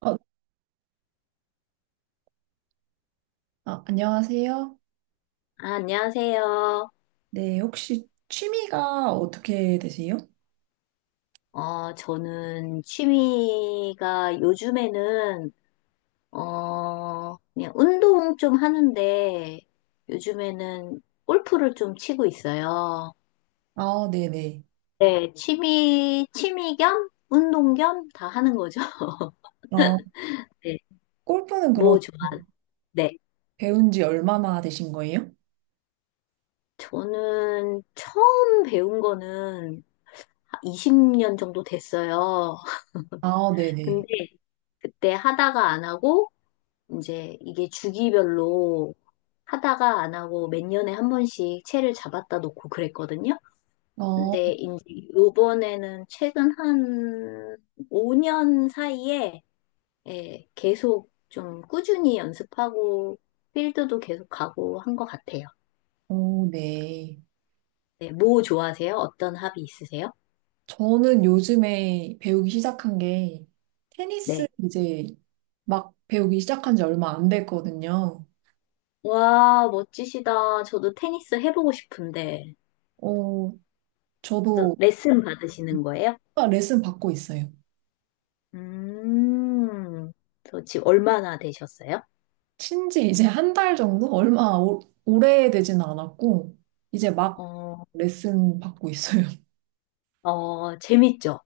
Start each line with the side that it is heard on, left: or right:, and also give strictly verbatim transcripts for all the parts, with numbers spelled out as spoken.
right: 어, 아, 안녕하세요.
left: 아, 안녕하세요.
right: 네, 혹시 취미가 어떻게 되세요?
left: 어, 저는 취미가 요즘에는, 어, 그냥 운동 좀 하는데, 요즘에는 골프를 좀 치고 있어요.
right: 아, 네네.
left: 네, 취미, 취미 겸, 운동 겸 다 하는 거죠.
right: 아,
left: 네,
right: 골프는 그럼
left: 뭐 좋아. 네.
right: 배운 지 얼마나 되신 거예요?
left: 저는 처음 배운 거는 이십 년 정도 됐어요.
right: 아, 네네.
left: 근데 그때 하다가 안 하고, 이제 이게 주기별로 하다가 안 하고 몇 년에 한 번씩 채를 잡았다 놓고 그랬거든요.
right: 어,
left: 근데 이제 요번에는 최근 한 오 년 사이에 예, 계속 좀 꾸준히 연습하고 필드도 계속 가고 한 것 같아요.
right: 어, 네.
left: 네, 뭐 좋아하세요? 어떤 합이 있으세요?
right: 저는 요즘에 배우기 시작한 게 테니스
left: 네.
right: 이제 막 배우기 시작한 지 얼마 안 됐거든요.
left: 와, 멋지시다. 저도 테니스 해보고 싶은데.
right: 어,
left: 저
right: 저도
left: 레슨 받으시는 거예요?
right: 레슨 받고 있어요.
left: 음, 저 지금 얼마나 되셨어요?
right: 친지 이제 한 달 정도? 얼마 오, 오래되진 않았고, 이제 막
left: 어,
right: 레슨 받고 있어요.
left: 어, 재밌죠?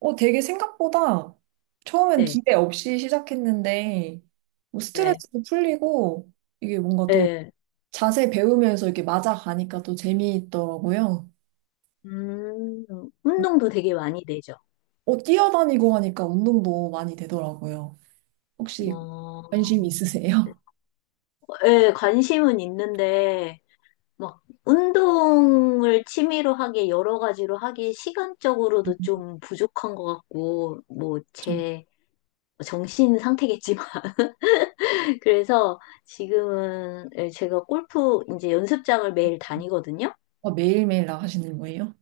right: 어, 되게 생각보다 처음엔
left: 네,
right: 기대 없이 시작했는데, 뭐
left: 네,
right: 스트레스도 풀리고, 이게 뭔가 또
left: 네.
right: 자세 배우면서 이렇게 맞아가니까 또 재미있더라고요.
left: 음, 운동도 되게 많이 되죠.
right: 어, 뛰어다니고 하니까 운동도 많이 되더라고요. 혹시 관심
left: 어,
right: 있으세요?
left: 예, 관심은 있는데, 막, 운동을 취미로 하게, 여러 가지로 하기 시간적으로도 좀 부족한 것 같고, 뭐,
right: 저
left: 제 정신 상태겠지만. 그래서 지금은 예, 제가 골프 이제 연습장을 매일 다니거든요.
right: 어, 매일매일 나가시는 거예요?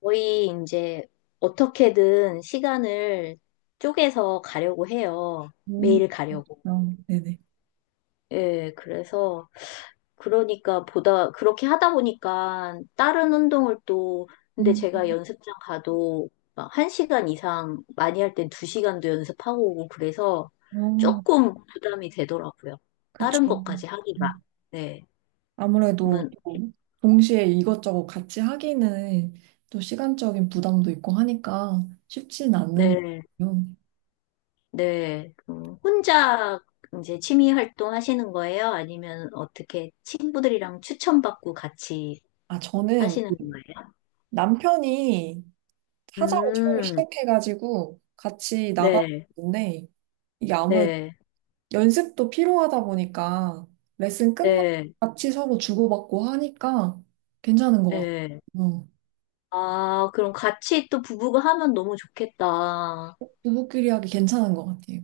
left: 거의 이제 어떻게든 시간을 쪼개서 가려고 해요.
right: 음,
left: 매일 가려고.
right: 어, 네네.
left: 예, 그래서 그러니까 보다 그렇게 하다 보니까 다른 운동을 또 근데
right: 음,
left: 제가
right: 음,
left: 연습장 가도 막시간 이상 많이 할 땐 두 시간도 연습하고 오고 그래서
right: 어.
left: 조금 부담이 되더라고요.
right: 그쵸.
left: 다른 것까지 하기가.
right: 음.
left: 네.
right: 아무래도
left: 그러면
right: 또 동시에 이것저것 같이 하기는 또 시간적인 부담도 있고 하니까 쉽진 않는
left: 네.
right: 거예요.
left: 네, 음, 혼자 이제 취미 활동 하시는 거예요? 아니면 어떻게 친구들이랑 추천받고 같이
right: 아, 저는
left: 하시는
right: 그
left: 거예요?
right: 남편이 하자고 처음에
left: 음,
right: 시작해가지고 같이
left: 네,
right: 나가봤는데 이게 아무래도
left: 네,
right: 연습도 필요하다 보니까 레슨 끝나고
left: 네,
right: 같이 서로 주고받고 하니까 괜찮은 것 같아요.
left: 네.
right: 어,
left: 아, 그럼 같이 또 부부가 하면 너무 좋겠다.
right: 부부끼리 하기 괜찮은 것 같아요.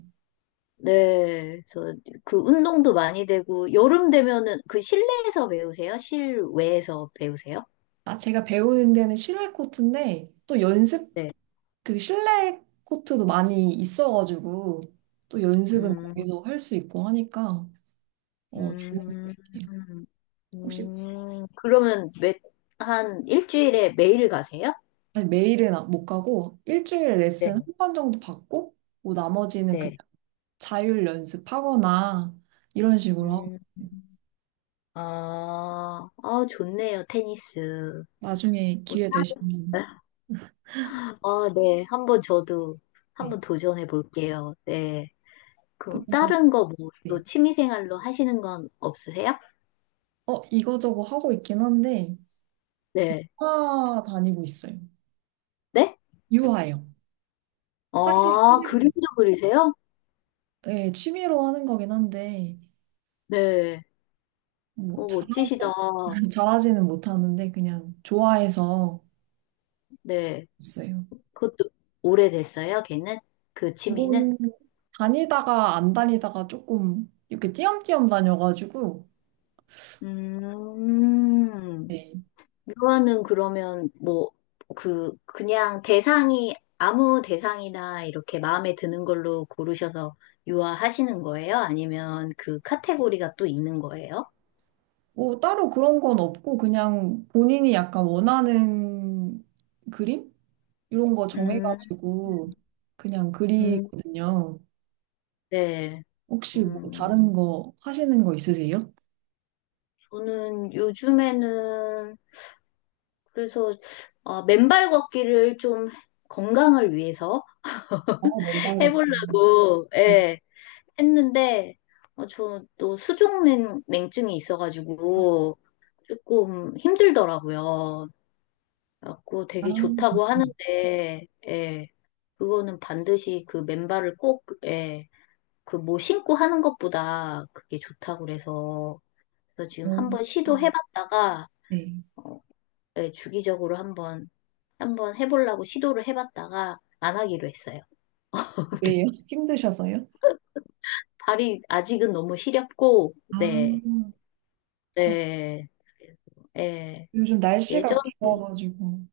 left: 네, 그래서 그 운동도 많이 되고, 여름 되면은 그 실내에서 배우세요? 실외에서 배우세요?
right: 아, 제가 배우는 데는 실외 코트인데 또 연습
left: 네.
right: 그 실내 코트도 많이 있어가지고 또 연습은
left: 음,
right: 거기서 할 수 있고 하니까 어 좋은 것
left: 음,
right: 같아요. 혹시
left: 음, 그러면 매, 한 일주일에 매일 가세요?
right: 아니, 매일은 안- 못 가고 일주일에 레슨
left: 네,
right: 한 번 정도 받고 뭐 나머지는 그냥
left: 네.
right: 자율 연습하거나 이런 식으로 하고
left: 음, 아, 아, 좋네요, 테니스.
right: 나중에
left: 뭐,
right: 기회
left: 따-
right: 되시면
left: 아, 네. 한번 저도
right: 네.
left: 한번 도전해 볼게요. 네. 그럼
right: 그러면
left: 다른 거 뭐 또 취미 생활로 하시는 건 없으세요?
right: 네어 이거저거 하고 있긴 한데
left: 네.
right: 화 다니고 있어요.
left: 네?
right: 유화요. 화실,
left: 아, 그림도 그리세요?
right: 예, 취미로 하는 거긴 한데.
left: 네.
right: 뭐
left: 오, 멋지시다.
right: 잘하고 잘하지는 못하는데 그냥 좋아해서
left: 네.
right: 했어요.
left: 그것도 오래됐어요, 걔는? 그 취미는?
right: 이거는 다니다가 안 다니다가 조금 이렇게 띄엄띄엄 다녀가지고
left: 음,
right: 네.
left: 유아는 그러면 뭐, 그, 그냥 대상이, 아무 대상이나 이렇게 마음에 드는 걸로 고르셔서 유아 하시는 거예요? 아니면 그 카테고리가 또 있는 거예요?
right: 뭐 따로 그런 건 없고 그냥 본인이 약간 원하는 그림 이런 거
left: 음,
right: 정해가지고 그냥
left: 음,
right: 그리거든요.
left: 네.
right: 혹시 뭐
left: 음,
right: 다른 거 하시는 거 있으세요?
left: 저는 요즘에는, 그래서, 어, 맨발 걷기를 좀 건강을 위해서
right: 아, 맨발 같은.
left: 해보려고,
right: 네.
left: 예. 했는데 어, 저또 수족냉 냉증이 있어가지고 조금 힘들더라고요. 그래갖고
right: 아,
left: 되게 좋다고 하는데 예, 그거는 반드시 그 맨발을 꼭 예, 그뭐 신고 하는 것보다 그게 좋다고 그래서 그래서 지금
right: 음.
left: 한번 시도해봤다가
right: 네.
left: 어, 예, 주기적으로 한번 한번 해보려고 시도를 해봤다가 안 하기로 했어요.
right: 왜요?
left: 네.
right: 힘드셔서요?
left: 발이 아직은 너무 시렵고
right: 아,
left: 네.
right: 그렇
left: 네. 예,
right: 요즘
left: 예전에,
right: 날씨가 좋아가지고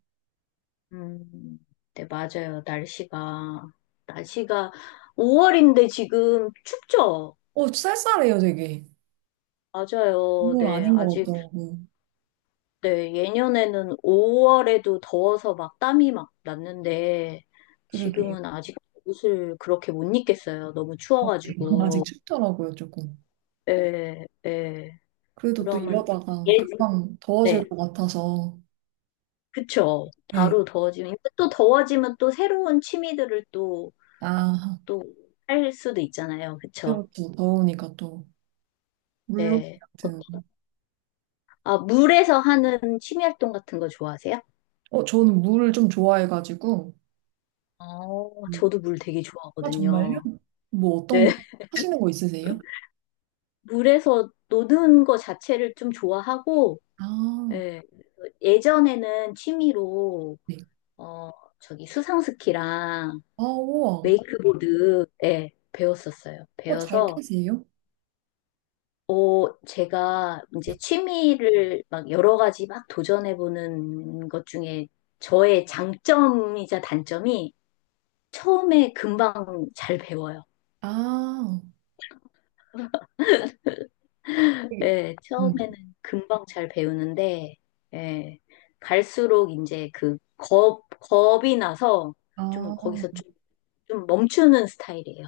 left: 음, 네, 맞아요. 날씨가, 날씨가 오월인데 지금 춥죠?
right: 어, 쌀쌀해요, 되게.
left: 맞아요.
right: 건물
left: 네,
right: 아닌 것
left: 아직,
right: 같더라고요.
left: 네, 예년에는 오월에도 더워서 막 땀이 막 났는데
right: 그러게.
left: 지금은 아직 옷을 그렇게 못 입겠어요. 너무
right: 아, 아직
left: 추워가지고.
right: 춥더라고요, 조금.
left: 예, 예.
right: 그래도 또
left: 그러면,
right: 이러다가
left: 예,
right: 금방
left: 네,
right: 더워질 것 같아서.
left: 그쵸.
right: 네.
left: 바로 더워지면, 또 더워지면 또 새로운 취미들을 또
right: 아,
left: 또 할 수도 있잖아요. 그쵸?
right: 때로 또 더우니까 또 물놀이
left: 네. 어,
right: 같은.
left: 아, 물에서 하는 취미 활동 같은 거 좋아하세요?
right: 어, 저는 물을 좀 좋아해가지고.
left: 어,
right: 음.
left: 저도 물 되게
right: 아, 정말요?
left: 좋아하거든요.
right: 뭐 어떤
left: 네.
right: 거 하시는 거 있으세요?
left: 물에서 노는 거 자체를 좀 좋아하고,
right: 아,
left: 예, 예전에는 취미로,
right: 네.
left: 어, 저기 수상스키랑
right: 아, 우와.
left: 웨이크보드, 예, 배웠었어요.
right: 어, 잘
left: 배워서
right: 타세요?
left: 어, 제가 이제 취미를 막 여러 가지 막 도전해보는 것 중에 저의 장점이자 단점이 처음에 금방 잘 배워요.
right: 아, 되게-
left: 예,
right: 음.
left: 처음에는 금방 잘 배우는데, 예, 갈수록 이제 그 겁, 겁이 나서 좀
right: 아.
left: 거기서 좀, 좀 멈추는 스타일이에요.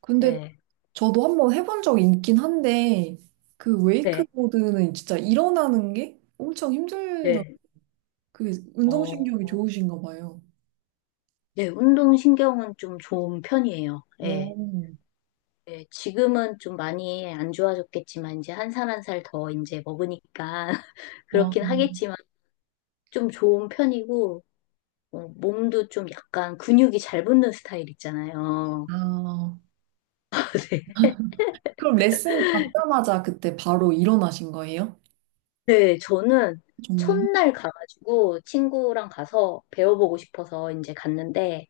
right: 근데
left: 예,
right: 저도 한번 해본 적이 있긴 한데, 그
left: 네,
right: 웨이크보드는 진짜 일어나는 게 엄청 힘들다.
left: 네.
right: 그게
left: 어,
right: 운동신경이
left: 어,
right: 좋으신가 봐요.
left: 네, 운동신경은 좀 좋은 편이에요. 예.
right: 오,
left: 네, 지금은 좀 많이 안 좋아졌겠지만, 이제 한 살 한 살 더 이제 먹으니까,
right: 아,
left: 그렇긴 하겠지만, 좀 좋은 편이고, 어, 몸도 좀 약간 근육이 잘 붙는 스타일 있잖아요.
right: 아. 그럼 레슨 받자마자 그때 바로 일어나신 거예요?
left: 네, 네, 저는
right: 정말?
left: 첫날 가가지고 친구랑 가서 배워보고 싶어서 이제 갔는데,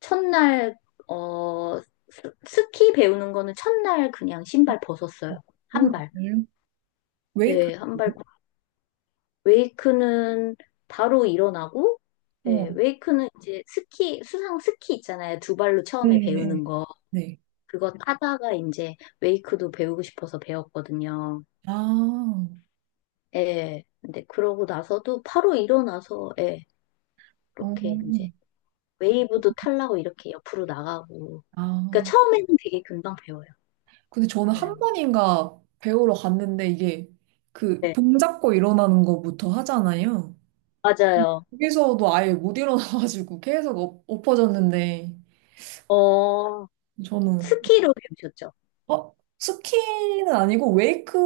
left: 첫날, 어, 스- 스키 배우는 거는 첫날 그냥 신발 벗었어요.
right: 오,
left: 한 발.
right: 정말요?
left: 네, 한발
right: 웨이크보드요?
left: 웨이크는 바로 일어나고, 예,
right: 어,
left: 웨이크는 이제 스키, 수상 스키 있잖아요. 두 발로
right: 네,
left: 처음에
right: 네.
left: 배우는 거.
right: 네.
left: 그거 타다가 이제 웨이크도 배우고 싶어서 배웠거든요.
right: 아,
left: 예. 근데 그러고 나서도 바로 일어나서, 예,
right: 어,
left: 이렇게 이제 웨이브도 타려고 이렇게 옆으로 나가고. 그러니까
right: 아.
left: 처음에는 되게 금방 배워요.
right: 근데 저는
left: 네.
right: 한 번인가 배우러 갔는데 이게 그
left: 네,
right: 봉 잡고 일어나는 거부터 하잖아요.
left: 맞아요.
right: 거기서도 아예 못 일어나가지고 계속 엎- 엎어졌는데
left: 어,
right: 저는
left: 스키로 배우셨죠?
right: 어? 스키는 아니고 웨이크.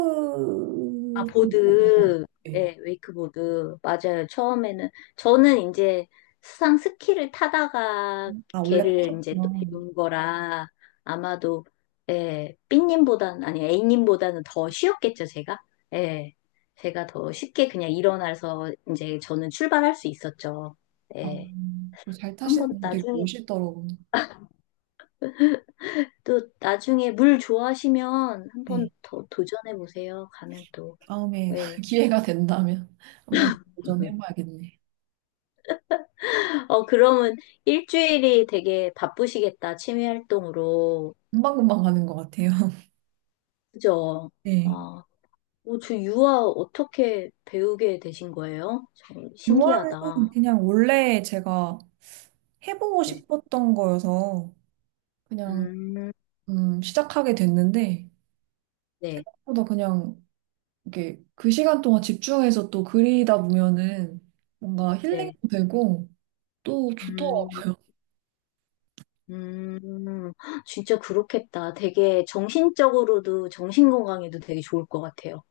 left: 아, 보드.
right: 네.
left: 예, 웨이크보드. 맞아요. 처음에는. 저는 이제 수상 스키를 타다가
right: 아, 원래
left: 걔를 이제 또
right: 타셨구나.
left: 배운 거라 아마도, 예, 삐님보다는, 아니, A님보다는 더 쉬웠겠죠, 제가? 예, 제가 더 쉽게 그냥 일어나서 이제 저는 출발할 수 있었죠.
right: 아,
left: 예,
right: 그걸 잘 타시는
left: 한번
right: 분 되게
left: 나중에,
right: 멋있더라고요.
left: 또 나중에 물 좋아하시면 한번
right: 네.
left: 더 도전해 보세요. 가면 또,
right: 다음에
left: 예.
right: 기회가 된다면 한번 도전해봐야겠네.
left: 어, 그러면 일주일이 되게 바쁘시겠다, 취미 활동으로.
right: 금방금방 가는 것 같아요.
left: 그죠?
right: 네.
left: 아, 어, 저 유아 어떻게 배우게 되신 거예요? 참
right: 요한은
left: 신기하다.
right: 그냥 원래 제가 해보고
left: 네.
right: 싶었던 거여서 그냥
left: 음,
right: 음, 시작하게 됐는데
left: 네,
right: 생각보다 그냥 이게 그 시간 동안 집중해서 또 그리다 보면은 뭔가
left: 네.
right: 힐링도 되고 또
left: 음,
right: 좋더라고요.
left: 음, 진짜 그렇겠다. 되게 정신적으로도, 정신 건강에도 되게 좋을 것 같아요.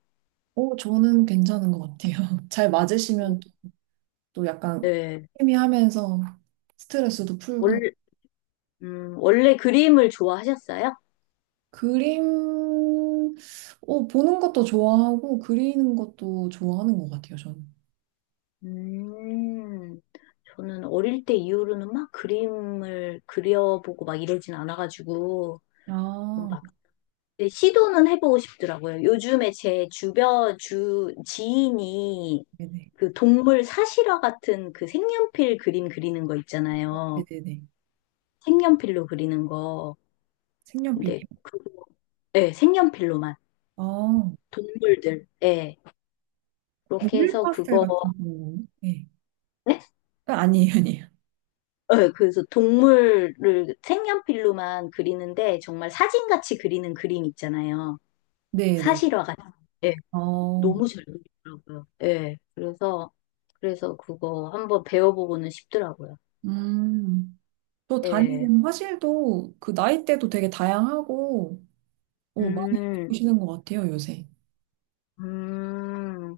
right: 어, 저는 괜찮은 것 같아요. 잘 맞으시면 또또 약간
left: 네.
right: 취미하면서 스트레스도 풀고
left: 원래, 음, 원래 그림을 좋아하셨어요?
right: 그림 어, 보는 것도 좋아하고 그리는 것도 좋아하는 것 같아요, 저는.
left: 음, 저는 어릴 때 이후로는 막 그림을 그려보고 막 이러진 않아가지고,
right: 아.
left: 막, 근데 시도는 해보고 싶더라고요. 요즘에 제 주변, 주, 지인이
right: 네네.
left: 그 동물 사실화 같은 그 색연필 그림 그리는 거 있잖아요.
right: 네네네.
left: 색연필로 그리는 거. 근데
right: 색연필이요?
left: 그거, 예, 색연필로만.
right: 아,
left: 동물들, 예. 그렇게
right: 노을
left: 해서
right: 파스텔
left: 그거
right: 같은 경우 네.
left: 네?
right: 아, 아니에요, 아니에요.
left: 어, 그래서 동물을 색연필로만 그리는데 정말 사진같이 그리는 그림 있잖아요.
right: 네네.
left: 사실화 같 예,
right: 어,
left: 너무 잘 그리더라고요. 예, 그래서, 그래서 그거 한번 배워보고는 싶더라고요.
right: 음. 또
left: 예,
right: 다니는 화실도 그 나이대도 되게 다양하고, 오, 많이
left: 음,
right: 배우시는 것 같아요, 요새.
left: 음,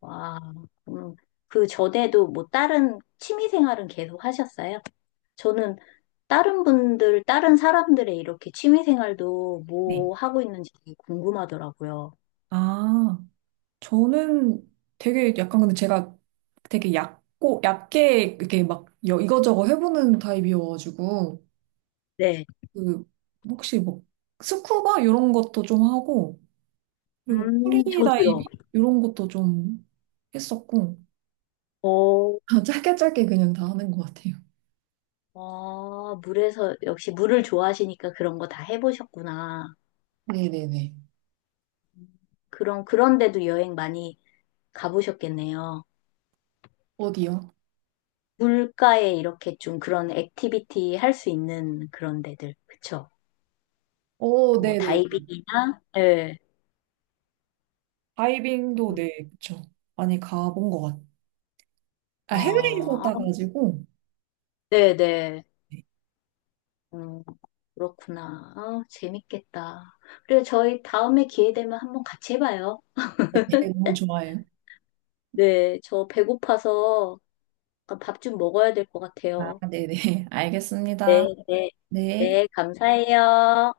left: 와, 음, 그 전에도 뭐 다른 취미 생활은 계속 하셨어요? 저는 다른 분들, 다른 사람들의 이렇게 취미 생활도
right: 네.
left: 뭐 하고 있는지 되게 궁금하더라고요.
right: 아, 저는 되게 약간 근데 제가 되게 얕고, 얕게 이렇게 막 여- 이거저거 해보는 타입이어가지고,
left: 네.
right: 그, 혹시 뭐, 스쿠버? 이런 것도 좀 하고, 그리고
left: 음, 저도요.
right: 프리다이빙? 이런 것도 좀 했었고,
left: 어,
right: 짧게 짧게 그냥 다 하는 것 같아요.
left: 아, 물에서, 역시 물을 좋아하시니까 그런 거 다 해보셨구나.
right: 네네네.
left: 그럼, 그런데도 여행 많이 가보셨겠네요.
right: 어디요?
left: 물가에 이렇게 좀 그런 액티비티 할 수 있는 그런 데들. 그쵸?
right: 오,
left: 뭐,
right: 네네네.
left: 다이빙이나, 예.
right: 다이빙도
left: 음,
right: 네, 그쵸. 많이 가본 것 같아요. 아, 해외에서
left: 아,
right: 따가지고,
left: 네네.
right: 네.
left: 음, 그렇구나. 아, 재밌겠다. 그리고 저희 다음에 기회 되면 한번 같이 해봐요.
right: 네, 너무 좋아해요.
left: 네, 저 배고파서 그러니까 밥좀 먹어야 될 것
right: 아,
left: 같아요.
right: 네네. 알겠습니다.
left: 네, 네,
right: 네.
left: 네, 감사해요.